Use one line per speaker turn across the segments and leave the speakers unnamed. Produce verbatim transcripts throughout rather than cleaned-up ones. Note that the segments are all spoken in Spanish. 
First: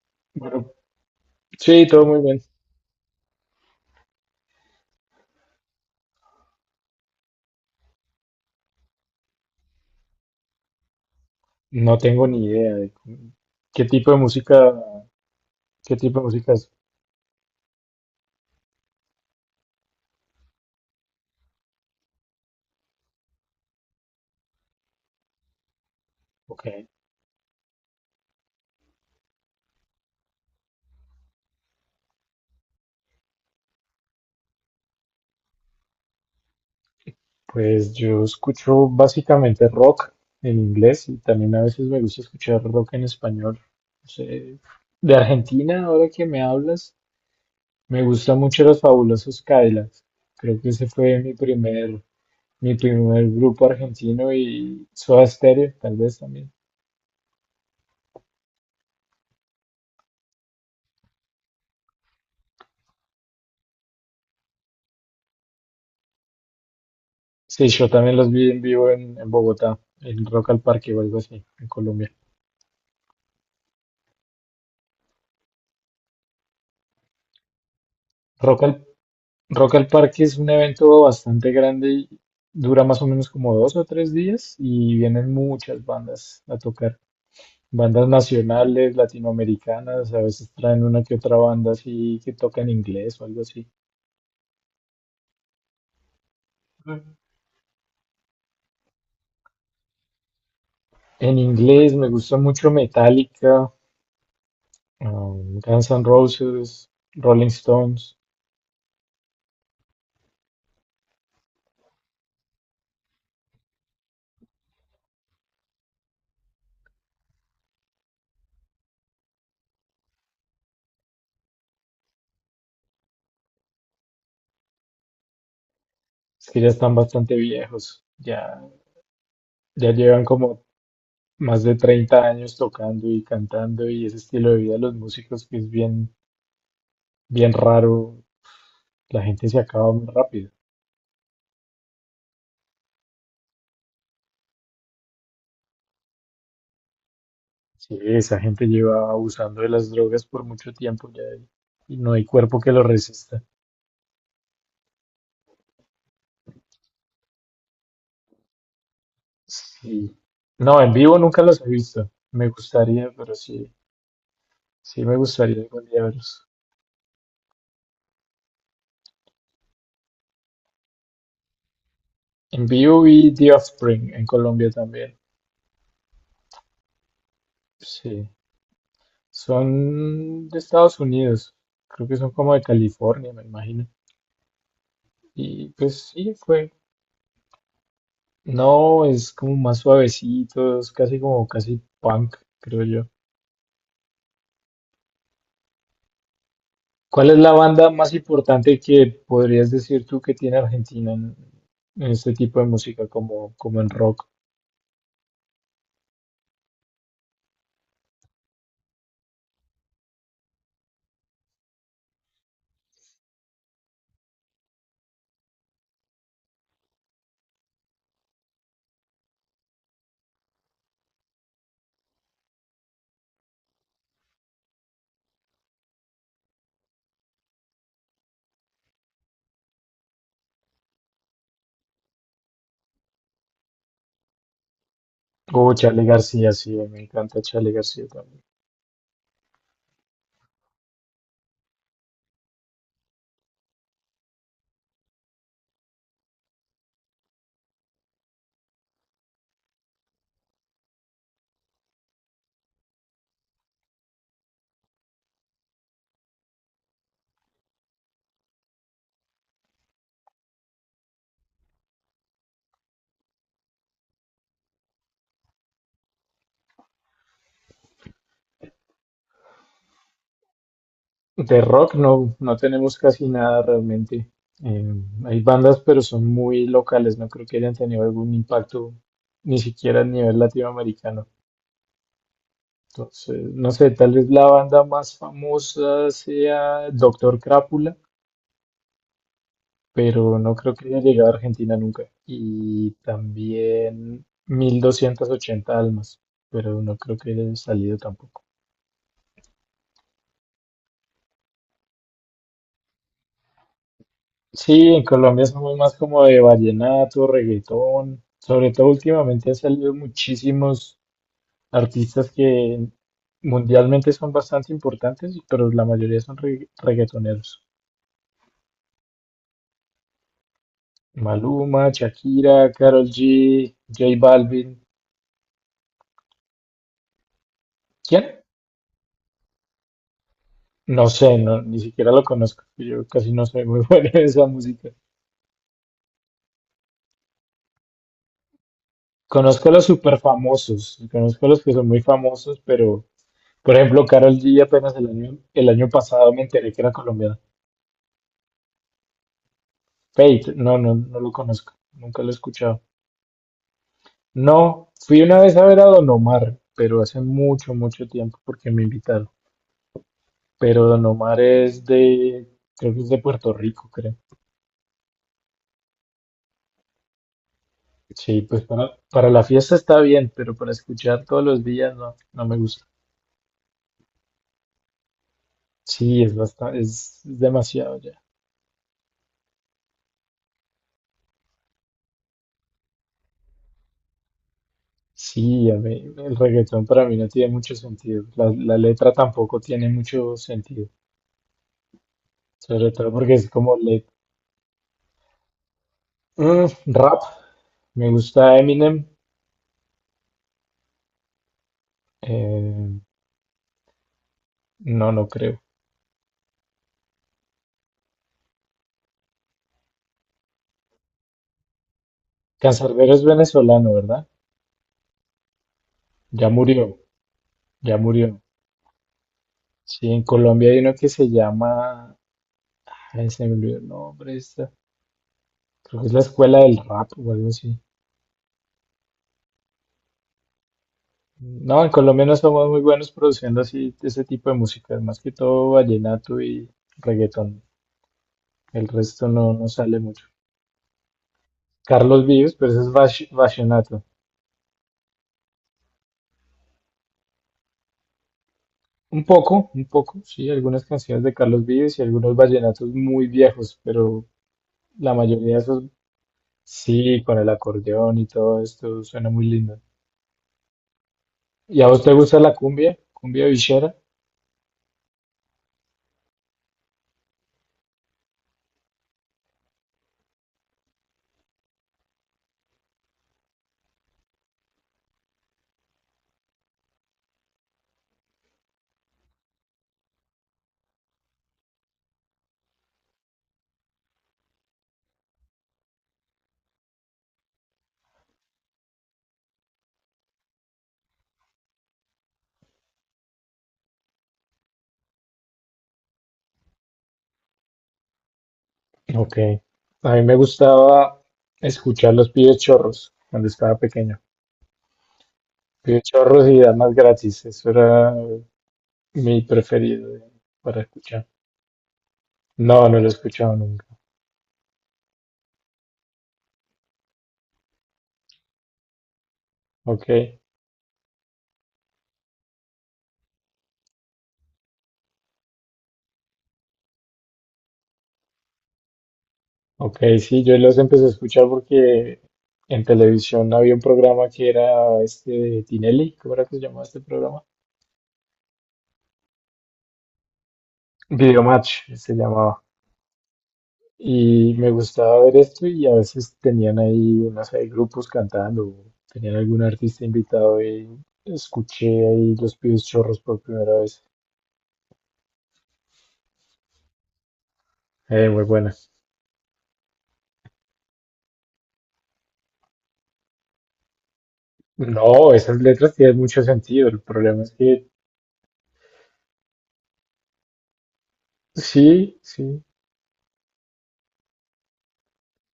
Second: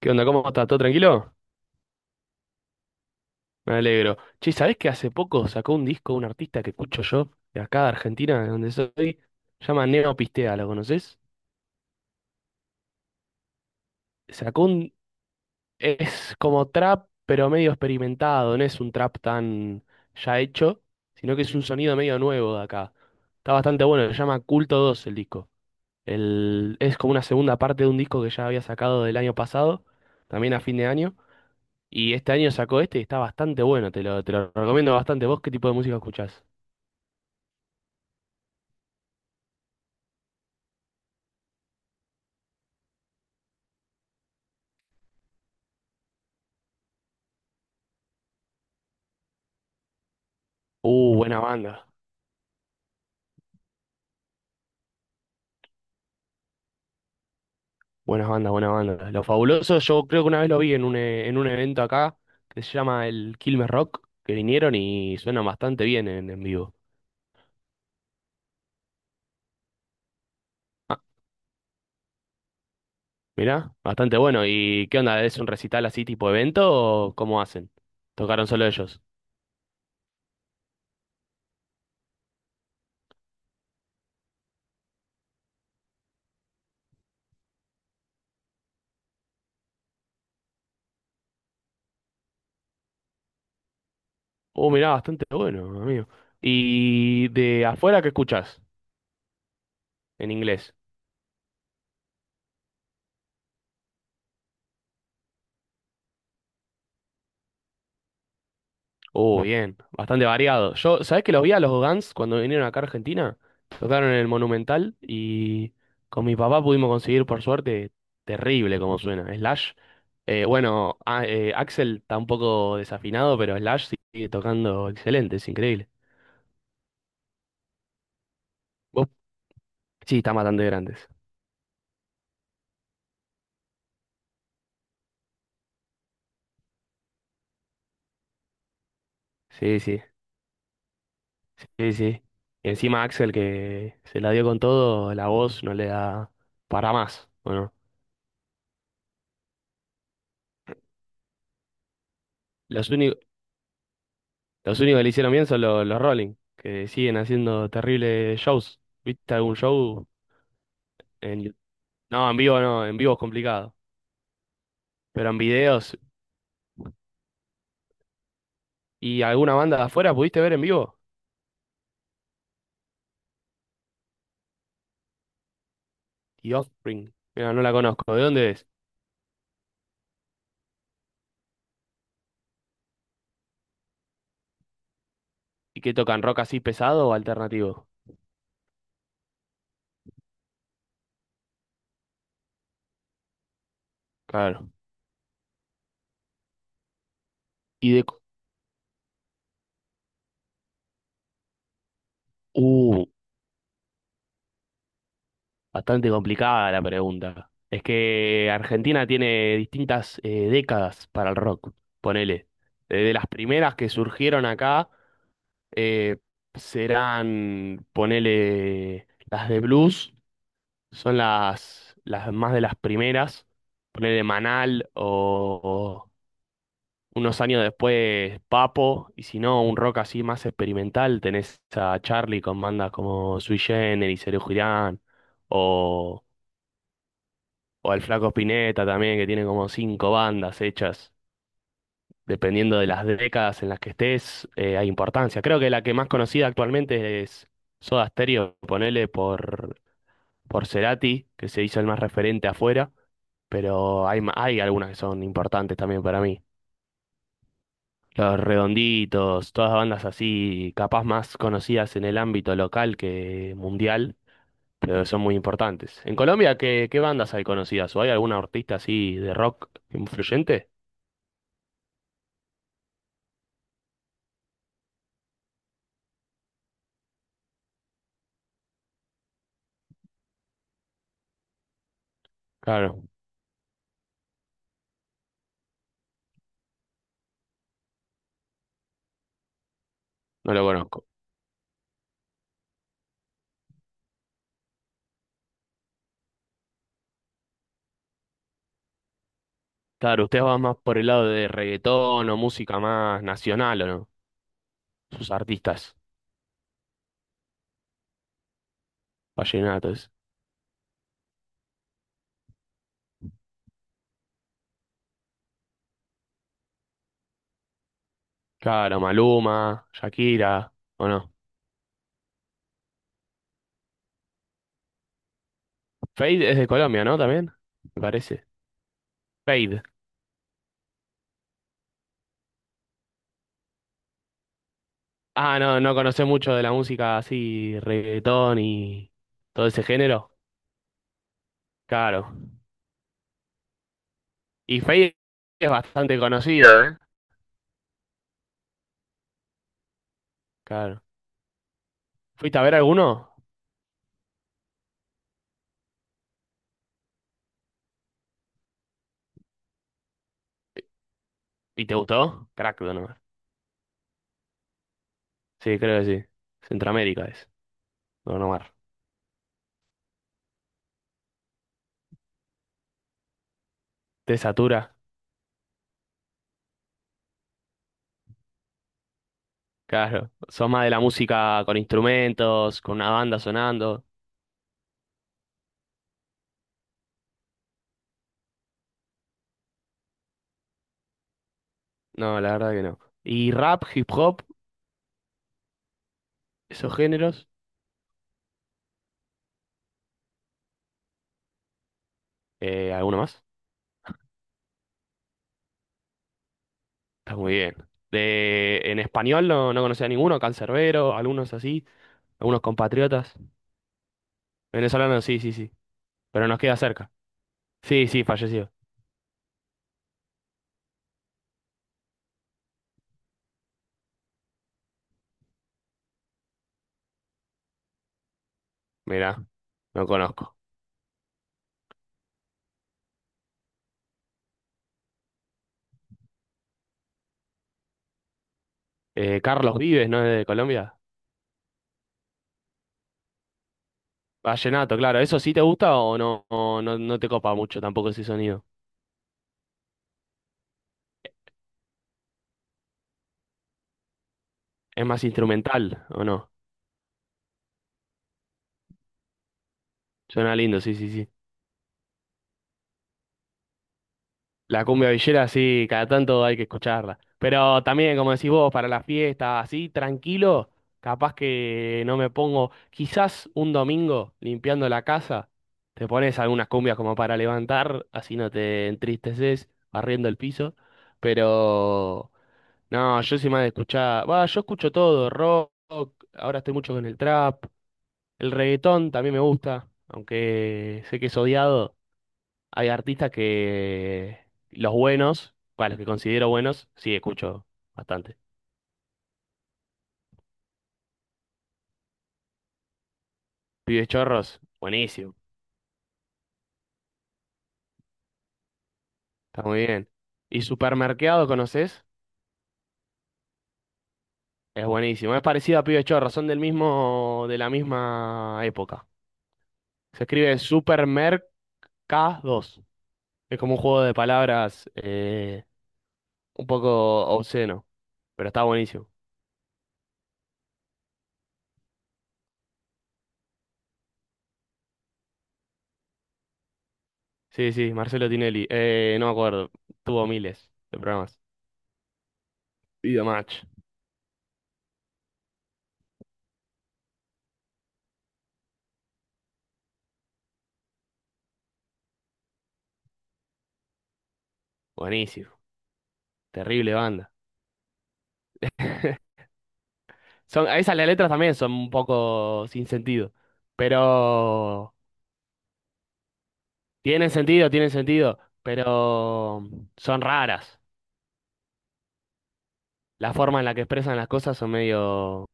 ¿Qué onda? ¿Cómo estás?
Bueno,
¿Todo tranquilo?
sí, todo muy bien.
Me alegro. Che, ¿sabés que hace poco sacó un disco un artista que escucho yo, de acá de Argentina, de donde soy? Se llama Neo Pistea, ¿lo conoces?
No tengo ni idea de cómo- qué tipo de
Sacó
música,
un...
qué tipo de
Es
música
como
es.
trap, pero medio experimentado, no es un trap tan ya hecho, sino que es un sonido medio nuevo de acá. Está bastante bueno, se llama Culto dos el disco. El...
Ok,
Es como una segunda parte de un disco que ya había sacado del año pasado, también a fin de año. Y este año sacó este y está bastante bueno, te lo, te lo recomiendo bastante. ¿Vos qué tipo de música escuchás?
pues yo escucho básicamente rock en inglés y también a veces me gusta escuchar rock en español. No sé, de Argentina, ahora que me hablas, me gustan mucho los Fabulosos Cadillacs. Creo que ese
Uh,
fue mi
buena banda,
primer, mi primer grupo argentino y Soda Stereo, tal vez también.
buenas bandas, buena banda. Lo fabuloso, yo creo que una vez lo vi en un, e- en un evento acá que se llama el Quilmes Rock, que vinieron y suenan bastante bien en, en vivo.
Sí, yo también los vi en vivo en, en Bogotá, en Rock al Parque
Ah,
o algo así, en Colombia.
mirá, bastante bueno. ¿Y qué onda? ¿Es un recital así tipo evento o cómo hacen? ¿Tocaron
Rock
solo
al,
ellos?
Rock al Parque es un evento bastante grande y dura más o menos como dos o tres días y vienen muchas bandas a tocar. Bandas nacionales, latinoamericanas, a veces traen una que otra banda así que toca en inglés o algo así.
Uh, mirá, bastante bueno, amigo.
Mm.
¿Y de afuera qué escuchás en inglés?
En inglés me gusta mucho Metallica, um, Guns N' Roses, Rolling Stones,
Uh, bien, bastante variado. Yo, ¿sabés que los vi a los Guns cuando vinieron acá a Argentina? Tocaron en el Monumental y con mi papá pudimos conseguir, por suerte, terrible como suena. Slash, eh, bueno, a- eh, Axel está un poco desafinado, pero Slash sigue tocando excelente, es increíble.
es que ya están bastante viejos, ya,
¿Vos?
ya
Sí,
llevan
están
como
bastante grandes.
más de treinta años tocando y cantando y ese estilo de vida de los músicos que es bien, bien raro, la gente se
Sí,
acaba
sí,
muy rápido.
sí, sí. Y encima Axel que se la dio con todo, la voz no le da para más. Bueno,
Sí, esa gente lleva abusando de las drogas por mucho tiempo ya y y no hay cuerpo que lo
los únicos
resista.
Los únicos que le hicieron bien son los, los Rolling, que siguen haciendo terribles shows. ¿Viste algún show?
Sí. No, en vivo
En...
nunca
Yo-
los he visto.
No, en
Me
vivo no, en
gustaría,
vivo es
pero sí,
complicado.
sí me
Pero en
gustaría algún
videos
día verlos.
y alguna banda de afuera, ¿pudiste ver en vivo?
En vivo vi The Offspring en Colombia también.
The Offspring. Mira, no la conozco. ¿De
Sí.
dónde es?
Son de Estados Unidos. Creo que son como de California, me imagino. Y
¿Y qué
pues
tocan?
sí,
¿Rock así
fue.
pesado o alternativo?
No, es como más suavecitos, casi como casi punk, creo yo.
Claro.
¿Cuál es la banda
Y de...
más
co-
importante que podrías decir tú que tiene Argentina en, en este tipo de
Uh,
música, como, como en rock?
bastante complicada la pregunta. Es que Argentina tiene distintas eh, décadas para el rock, ponele. Desde las primeras que surgieron acá eh, serán, ponele, las de blues, son las, las más de las primeras, ponele Manal o, o unos años después Papo, y si no, un rock así más experimental, tenés a Charlie con bandas como Sui Generis, Serú Girán,
O Charly
o,
García, sí, me encanta Charly
o el
García
Flaco
también.
Spinetta también, que tiene como cinco bandas hechas. Dependiendo de las décadas en las que estés, eh, hay importancia. Creo que la que más conocida actualmente es Soda Stereo, ponele por, por Cerati, que se hizo el más referente afuera, pero hay, ma- hay algunas que son importantes también para mí. Los Redonditos, todas bandas así, capaz más conocidas en el ámbito local que mundial, pero son muy importantes. En Colombia, ¿qué, qué bandas hay conocidas? ¿O hay algún artista así de rock influyente?
De rock no, no tenemos casi nada realmente. Eh, hay bandas, pero son muy locales, no creo que hayan tenido algún impacto ni siquiera a nivel latinoamericano.
Claro,
Entonces, no sé, tal vez la banda más famosa sea Doctor Crápula, pero no
no lo
creo que haya
conozco.
llegado a Argentina nunca. Y también mil doscientos ochenta almas, pero no creo que haya salido tampoco.
Claro, usted va más por el lado de reggaetón o música más nacional, ¿o no?
Sí, en
Sus
Colombia somos
artistas,
más como de vallenato, reggaetón. Sobre todo últimamente han salido
vallenatos.
muchísimos artistas que mundialmente son bastante importantes, pero la mayoría son regga- reggaetoneros.
Claro, Maluma, Shakira, ¿o no?
Maluma, Shakira, Karol G, J Balvin.
Fade es de Colombia, ¿no? También, me
¿Quién?
parece. Fade.
No sé, no, ni siquiera lo conozco. Yo casi no soy muy bueno en esa música.
Ah, no, no conoce mucho de la música así, reggaetón y todo
Conozco a
ese
los super
género.
famosos, conozco a los que son muy
Claro.
famosos, pero por ejemplo, Karol G
Y
apenas el
Fade
año,
es
el año
bastante
pasado me enteré que
conocido,
era
¿eh?
colombiana. Fate, no, no,
Claro.
no lo conozco, nunca lo he
¿Fuiste a ver
escuchado.
alguno?
No, fui una vez a ver a Don Omar, pero hace mucho, mucho tiempo porque me invitaron. Pero Don Omar es
¿Y te
de,
gustó? Crack,
creo
Don
que es de
Omar.
Puerto Rico, creo.
Sí, creo que sí. Centroamérica es, Don
Sí, pues
Omar.
para, para la fiesta está bien, pero para escuchar todos los días no, no me gusta.
¿Te satura?
Sí, es bastante, es es demasiado ya.
Claro, sos más de la música con instrumentos, con una banda sonando.
Sí, a mí, el reggaetón para mí no tiene mucho sentido. La, la letra tampoco tiene mucho sentido.
No, la verdad que
Sobre
no.
todo porque es
¿Y
como
rap,
le
hip hop,
mm,
esos
rap.
géneros?
Me gusta Eminem.
Eh,
eh,
¿alguno más?
no, no creo.
Está muy bien. De, en español no, no conocía a ninguno, Cancerbero, algunos así, algunos
Canserbero es
compatriotas.
venezolano, ¿verdad?
Venezolanos, sí, sí, sí. Pero
Ya
nos queda
murió,
cerca.
ya
Sí, sí,
murió.
fallecido.
Sí, en Colombia hay uno que se llama. Ay, se me olvidó el nombre. esta- Creo que es la escuela del rap o algo así.
Mirá, no conozco.
No, en Colombia no somos muy buenos produciendo así ese tipo de música, más que todo vallenato y reggaetón. El resto
Eh,
no, no
Carlos
sale
Vives, ¿no?
mucho.
De Colombia.
Carlos Vives, pero eso es vash- vallenato.
Vallenato, claro. ¿Eso sí te gusta o no, o no, no te copa mucho tampoco ese sonido?
Un poco, un poco, sí, algunas canciones de Carlos Vives y algunos vallenatos muy viejos, pero
Es
la
más
mayoría de esos
instrumental, ¿o no?
sí, con el acordeón y todo esto, suena muy lindo.
Suena lindo, sí, sí, sí.
¿Y a vos te gusta la cumbia? ¿Cumbia villera?
La cumbia villera, sí, cada tanto hay que escucharla. Pero también, como decís vos, para la fiesta, así, tranquilo, capaz que no me pongo, quizás un domingo limpiando la casa, te pones algunas cumbias como para levantar, así no te entristeces, barriendo el piso. Pero, no, yo soy más de escuchar, va, yo escucho todo, rock, ahora estoy mucho con el trap, el reggaetón también me gusta, aunque sé que es odiado. Hay artistas que los buenos, bueno, los que considero buenos, sí escucho bastante.
Ok. A mí me gustaba escuchar los Pibes Chorros cuando estaba
Pibes
pequeño.
Chorros, buenísimo,
Pide Chorros y Damas Gratis. Eso era mi
está muy
preferido
bien.
de-
Y
para escuchar.
Supermercado, ¿conoces?
No, no lo he escuchado nunca.
Es buenísimo, es parecido a Pibes Chorros, son del mismo, de la misma época.
Ok,
Se escribe Supermercados. Es como un juego de palabras eh, un poco obsceno, pero está buenísimo.
ok, sí, yo los empecé a escuchar porque en televisión había un programa que era este de Tinelli. ¿Cómo era que se llamaba este programa?
Sí, sí, Marcelo Tinelli, eh, no me acuerdo, tuvo miles de programas.
Videomatch se llamaba.
Video Match,
Y me gustaba ver esto y a veces tenían ahí, no sé, grupos cantando, o tenían algún artista invitado y escuché ahí los Pibes Chorros por primera vez.
buenísimo, terrible banda.
Eh, muy buena.
Son, a veces las letras también son un poco sin sentido, pero
No, esas letras tienen mucho sentido. El
tienen
problema es
sentido,
que
tienen sentido, pero son raras.
sí, sí,
La forma en la que expresan las cosas son medio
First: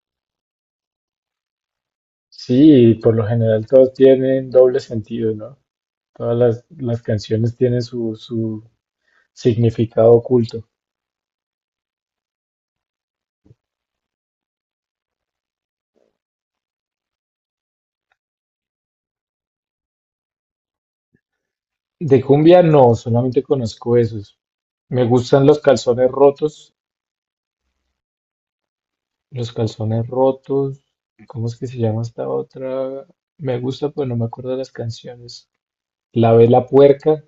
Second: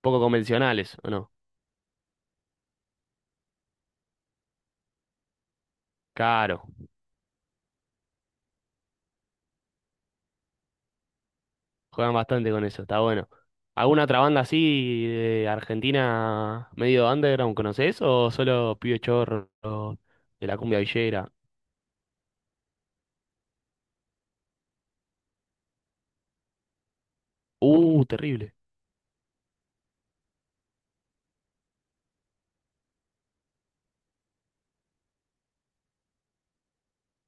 poco convencionales, ¿o no?
sí, por lo general todas tienen doble sentido, ¿no? Todas las,
Claro,
las canciones tienen su, su significado oculto.
juegan bastante con eso, está bueno. ¿Alguna otra banda así de Argentina medio underground conocés o solo Pío Chorro de la cumbia villera?
De cumbia no, solamente conozco esos. Me gustan los Calzones Rotos,
Uh, terrible.
los Calzones Rotos, ¿cómo es que se llama esta otra? Me gusta, pero no me acuerdo de las canciones. La Vela Puerca.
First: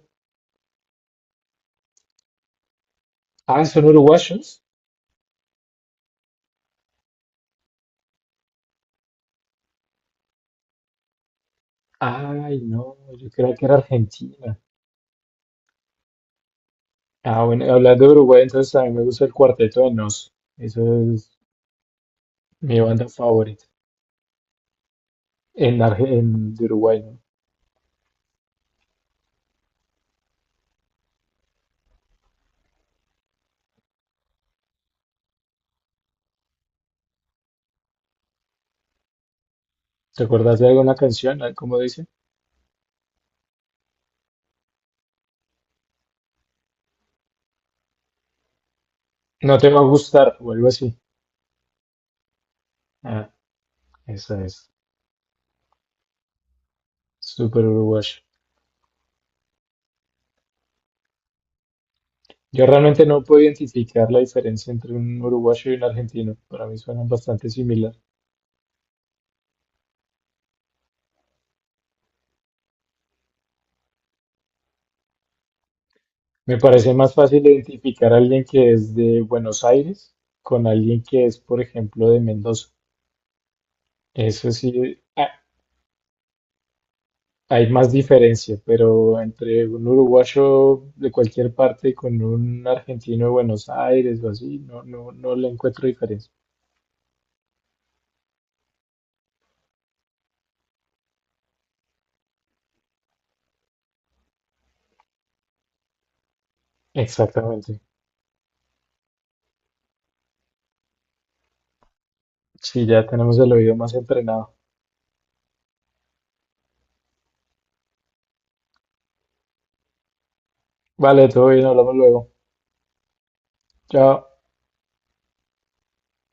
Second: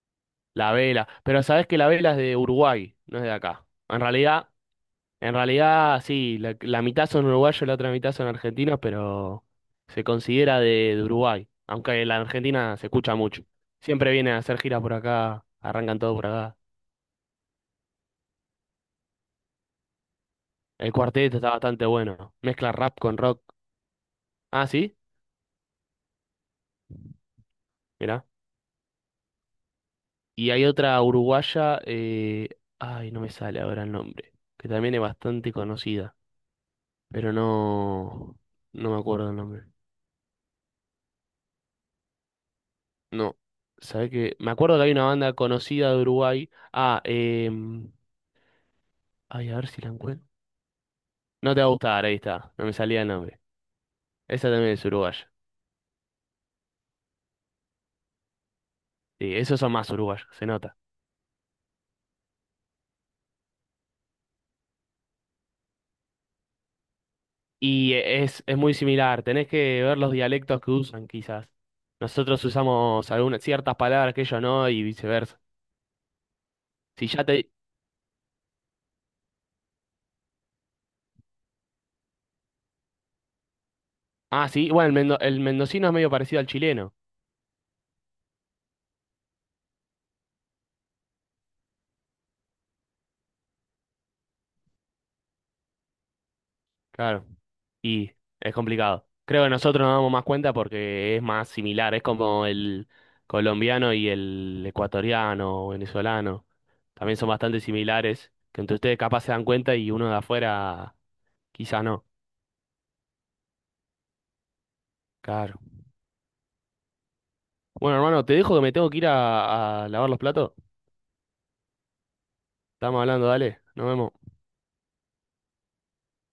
La Vela, pero sabés que La Vela es de Uruguay, no es de acá.
Ah, son
En realidad
uruguayos.
En realidad, sí, la, la mitad son uruguayos, la otra mitad son argentinos, pero se considera de, de Uruguay, aunque la
Ay,
Argentina se
no,
escucha
yo
mucho.
creía que era
Siempre vienen a
argentino.
hacer giras por acá, arrancan todo por acá.
Ah, bueno, hablando de Uruguay, entonces a mí me gusta el Cuarteto de Nos. Eso
El
es
cuarteto está bastante bueno, mezcla
mi
rap
banda
con rock.
favorita
Ah, sí,
en, Arge- en de Uruguay, ¿no?
mirá. Y hay otra uruguaya, eh, ay, no me sale ahora el nombre, que también es bastante conocida, pero no, no me acuerdo el nombre.
¿Te acuerdas de alguna canción? Ah, ¿cómo dice?
No, ¿sabés qué? Me acuerdo que hay una banda conocida de Uruguay. Ah, eh... Ay, a
No
ver
te
si
va
la
a gustar
encuentro.
o algo así.
No te va a gustar, ahí está. No me salía el
Ah,
nombre.
esa
Esa
es.
también es uruguaya.
Súper uruguayo.
Sí, esos son más uruguayos, se nota.
Yo realmente no puedo identificar la diferencia entre un uruguayo y un argentino. Para mí suenan bastante
Y
similar.
es, es muy similar. Tenés que ver los dialectos que usan, quizás. Nosotros usamos algunas ciertas palabras que ellos no y viceversa.
Me parece
Si
más
ya
fácil
te...
identificar a alguien que es de Buenos Aires con alguien que es, por ejemplo, de Mendoza.
Ah,
Eso
sí. Bueno, el,
sí,
mendo-
ah,
el mendocino es medio parecido al chileno.
hay más diferencia, pero entre un uruguayo de cualquier parte con un argentino de Buenos Aires o así, no, no, no le encuentro diferencia.
Claro. Y es complicado. Creo que nosotros nos damos más cuenta porque es más similar, es como el colombiano y el ecuatoriano o venezolano. También son bastante
Exactamente.
similares, que entre ustedes capaz se dan cuenta y uno de afuera quizás no.
Sí, ya tenemos el oído más entrenado.
Claro. Bueno, hermano, te dejo que me tengo que ir a, a lavar los platos.
Vale, todo bien, hablamos luego.
Estamos hablando, dale. Nos vemos.
Chao.